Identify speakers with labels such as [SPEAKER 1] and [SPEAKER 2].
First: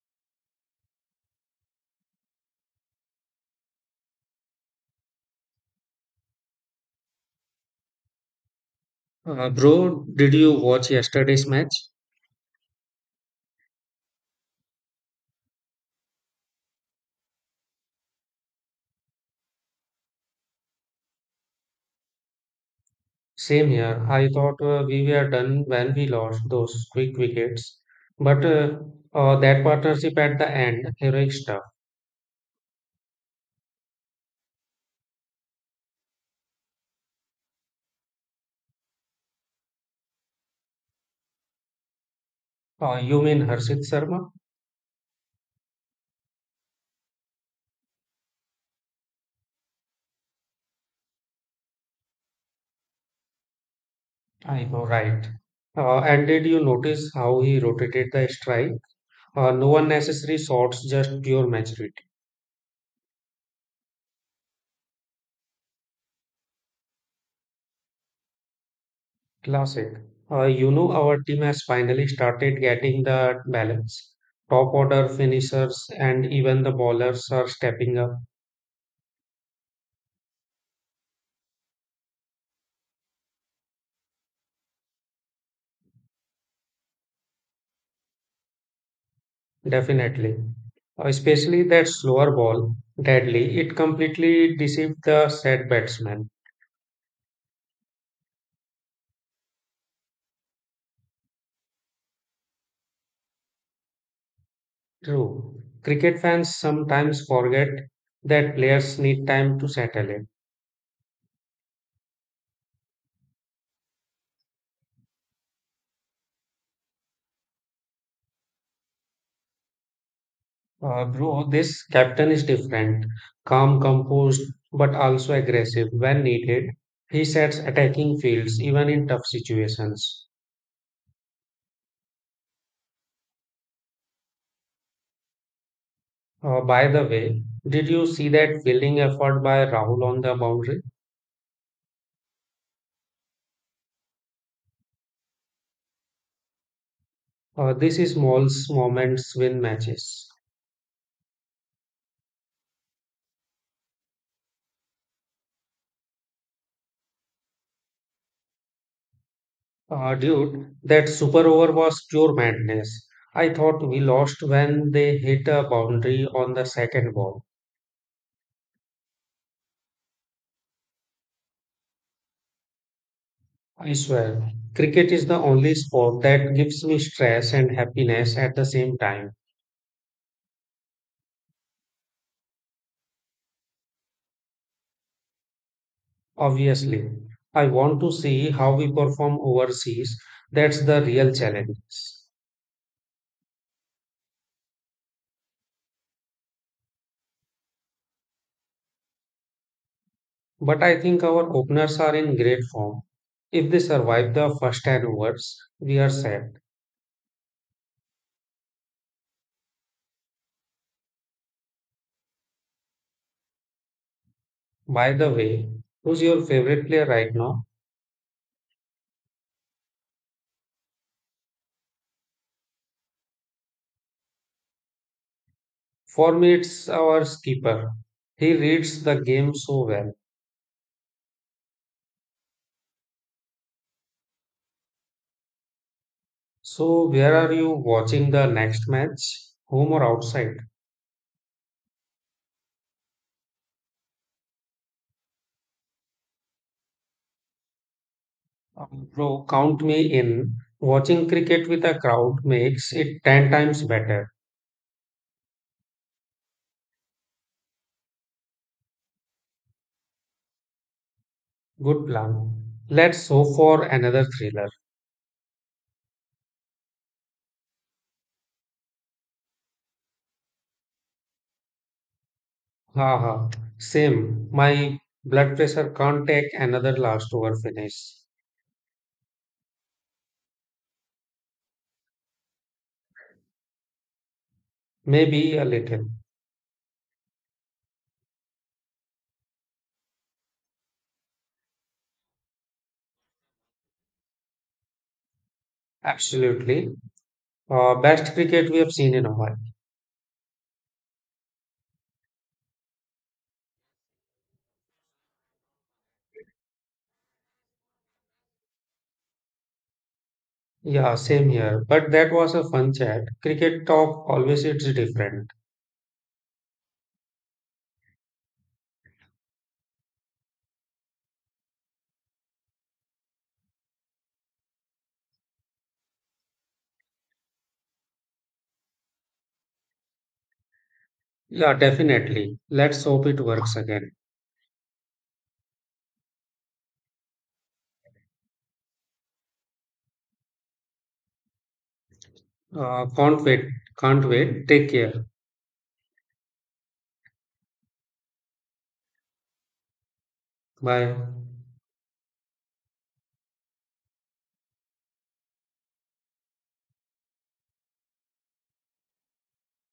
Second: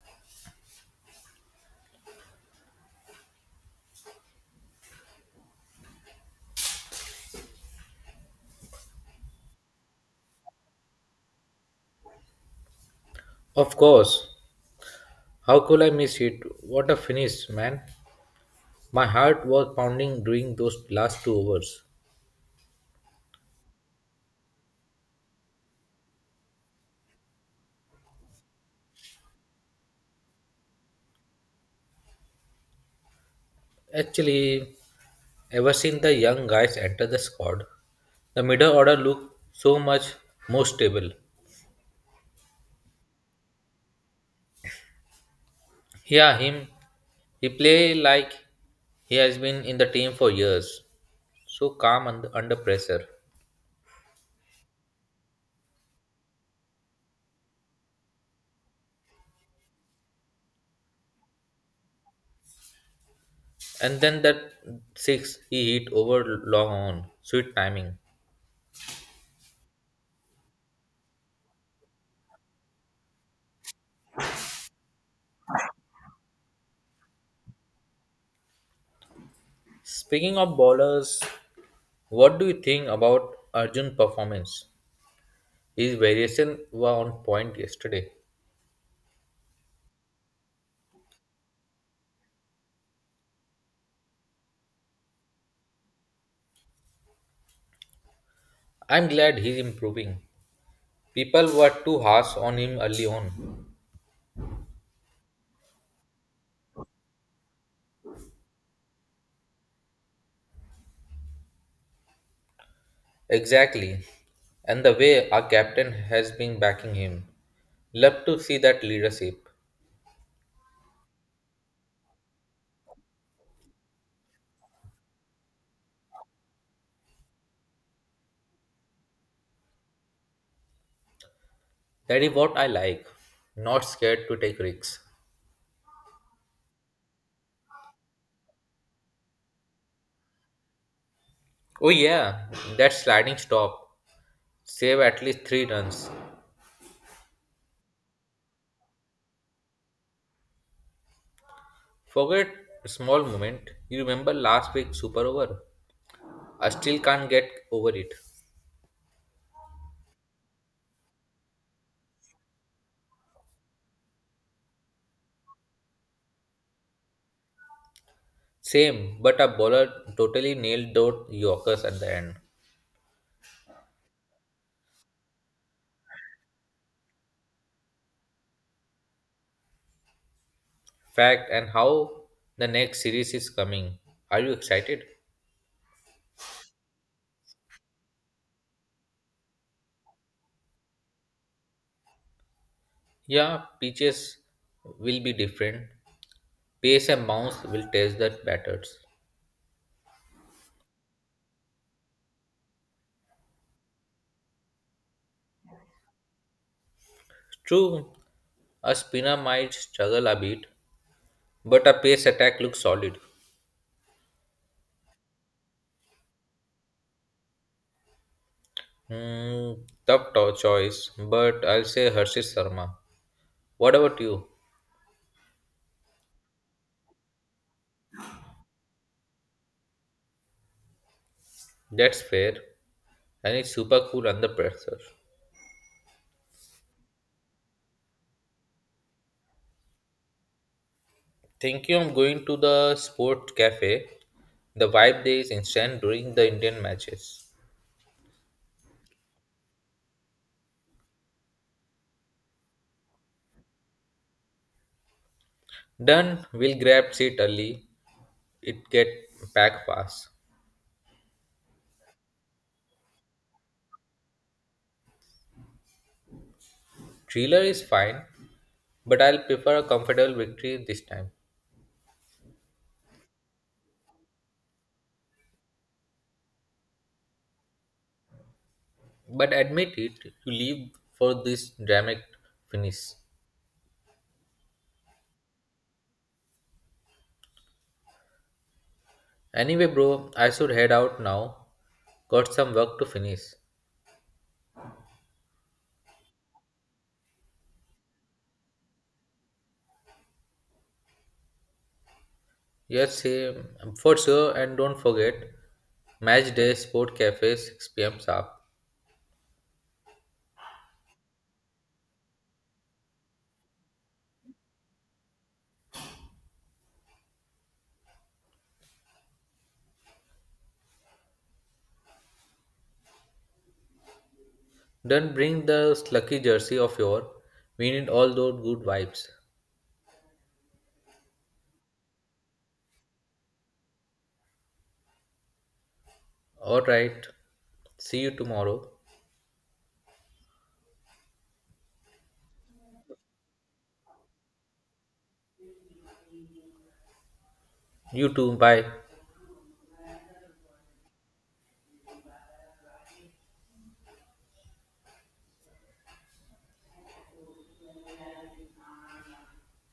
[SPEAKER 1] Bro, did you watch yesterday's match?
[SPEAKER 2] Of course. How could I miss it? What a finish, man. My heart was pounding during those last 2 hours.
[SPEAKER 1] Same here. I thought we were done when we lost those quick wickets. But That partnership at the end, heroic stuff.
[SPEAKER 2] Actually, ever since the young guys entered the squad, the middle order looked so much more stable.
[SPEAKER 1] You mean Harshit Sharma?
[SPEAKER 2] Yeah, him. He play like he has been in the team for years. So calm under pressure.
[SPEAKER 1] I know, right. And did you notice how he rotated the strike? No unnecessary shots, just pure maturity.
[SPEAKER 2] And then that six he hit over long on. Sweet timing.
[SPEAKER 1] Classic. Our team has finally started getting the balance. Top order finishers and even the bowlers are stepping up.
[SPEAKER 2] Speaking of bowlers, what do you think about Arjun's performance? His variation were on point yesterday.
[SPEAKER 1] Definitely. Especially that slower ball, deadly, it completely deceived the set batsman.
[SPEAKER 2] I'm glad he's improving. People were too harsh on him early on.
[SPEAKER 1] True. Cricket fans sometimes forget that players need time to settle in.
[SPEAKER 2] Exactly. And the way our captain has been backing him. Love to see that leadership.
[SPEAKER 1] Bro, this captain is different. Calm, composed, but also aggressive when needed. He sets attacking fields even in tough situations.
[SPEAKER 2] That is what I like. Not scared to take risks.
[SPEAKER 1] By the way, did you see that fielding effort by Rahul on the boundary?
[SPEAKER 2] Oh yeah, that sliding stop. Save at least 3 runs.
[SPEAKER 1] This is small moments win matches.
[SPEAKER 2] Forget small moment. You remember last week's super over? I still can't get over it.
[SPEAKER 1] Dude, that super over was pure madness. I thought we lost when they hit a boundary on the second ball.
[SPEAKER 2] Same, but a bowler totally nailed those Yorkers at the end.
[SPEAKER 1] I swear, cricket is the only sport that gives me stress and happiness at the same time.
[SPEAKER 2] Fact and how the next series is coming. Are you excited?
[SPEAKER 1] Obviously, I want to see how we perform overseas. That's the real challenge.
[SPEAKER 2] Yeah, pitches will be different. Pace and bounce will test the batters.
[SPEAKER 1] But I think our openers are in great form. If they survive the first 10 overs, we are set.
[SPEAKER 2] True, a spinner might struggle a bit, but a pace attack looks solid.
[SPEAKER 1] By the way, who's your favorite player right now?
[SPEAKER 2] Hmm, choice, but I'll say Harshit Sharma. What about you?
[SPEAKER 1] For me, it's our skipper. He reads the game so well.
[SPEAKER 2] That's fair, and it's super cool under pressure.
[SPEAKER 1] So, where are you watching the next match? Home or outside?
[SPEAKER 2] Thank you. I'm going to the sport cafe, the vibe there is instant during the Indian matches.
[SPEAKER 1] Bro, count me in. Watching cricket with a crowd makes it 10 times better.
[SPEAKER 2] Done, we'll grab seat early. It get packed fast.
[SPEAKER 1] Good plan. Let's hope for another thriller.
[SPEAKER 2] Thriller is fine, but I'll prefer a comfortable victory this time.
[SPEAKER 1] Haha, same. My blood pressure can't take another last over finish.
[SPEAKER 2] But admit it, you leave for this dramatic finish.
[SPEAKER 1] Maybe a little.
[SPEAKER 2] Anyway, bro, I should head out now. Got some work to finish.
[SPEAKER 1] Absolutely. Best cricket we have seen in a while.
[SPEAKER 2] Yes, same, for sure, and don't forget, match day, sport cafe, 6 p.m. sharp.
[SPEAKER 1] Yeah, same here. But that was a fun chat. Cricket talk always it's different.
[SPEAKER 2] Then bring the lucky jersey of your. We need all those good vibes.
[SPEAKER 1] Yeah, definitely. Let's hope it works again.
[SPEAKER 2] Alright. See you tomorrow.
[SPEAKER 1] Can't wait. Can't wait. Take care.
[SPEAKER 2] You too. Bye.
[SPEAKER 1] Bye.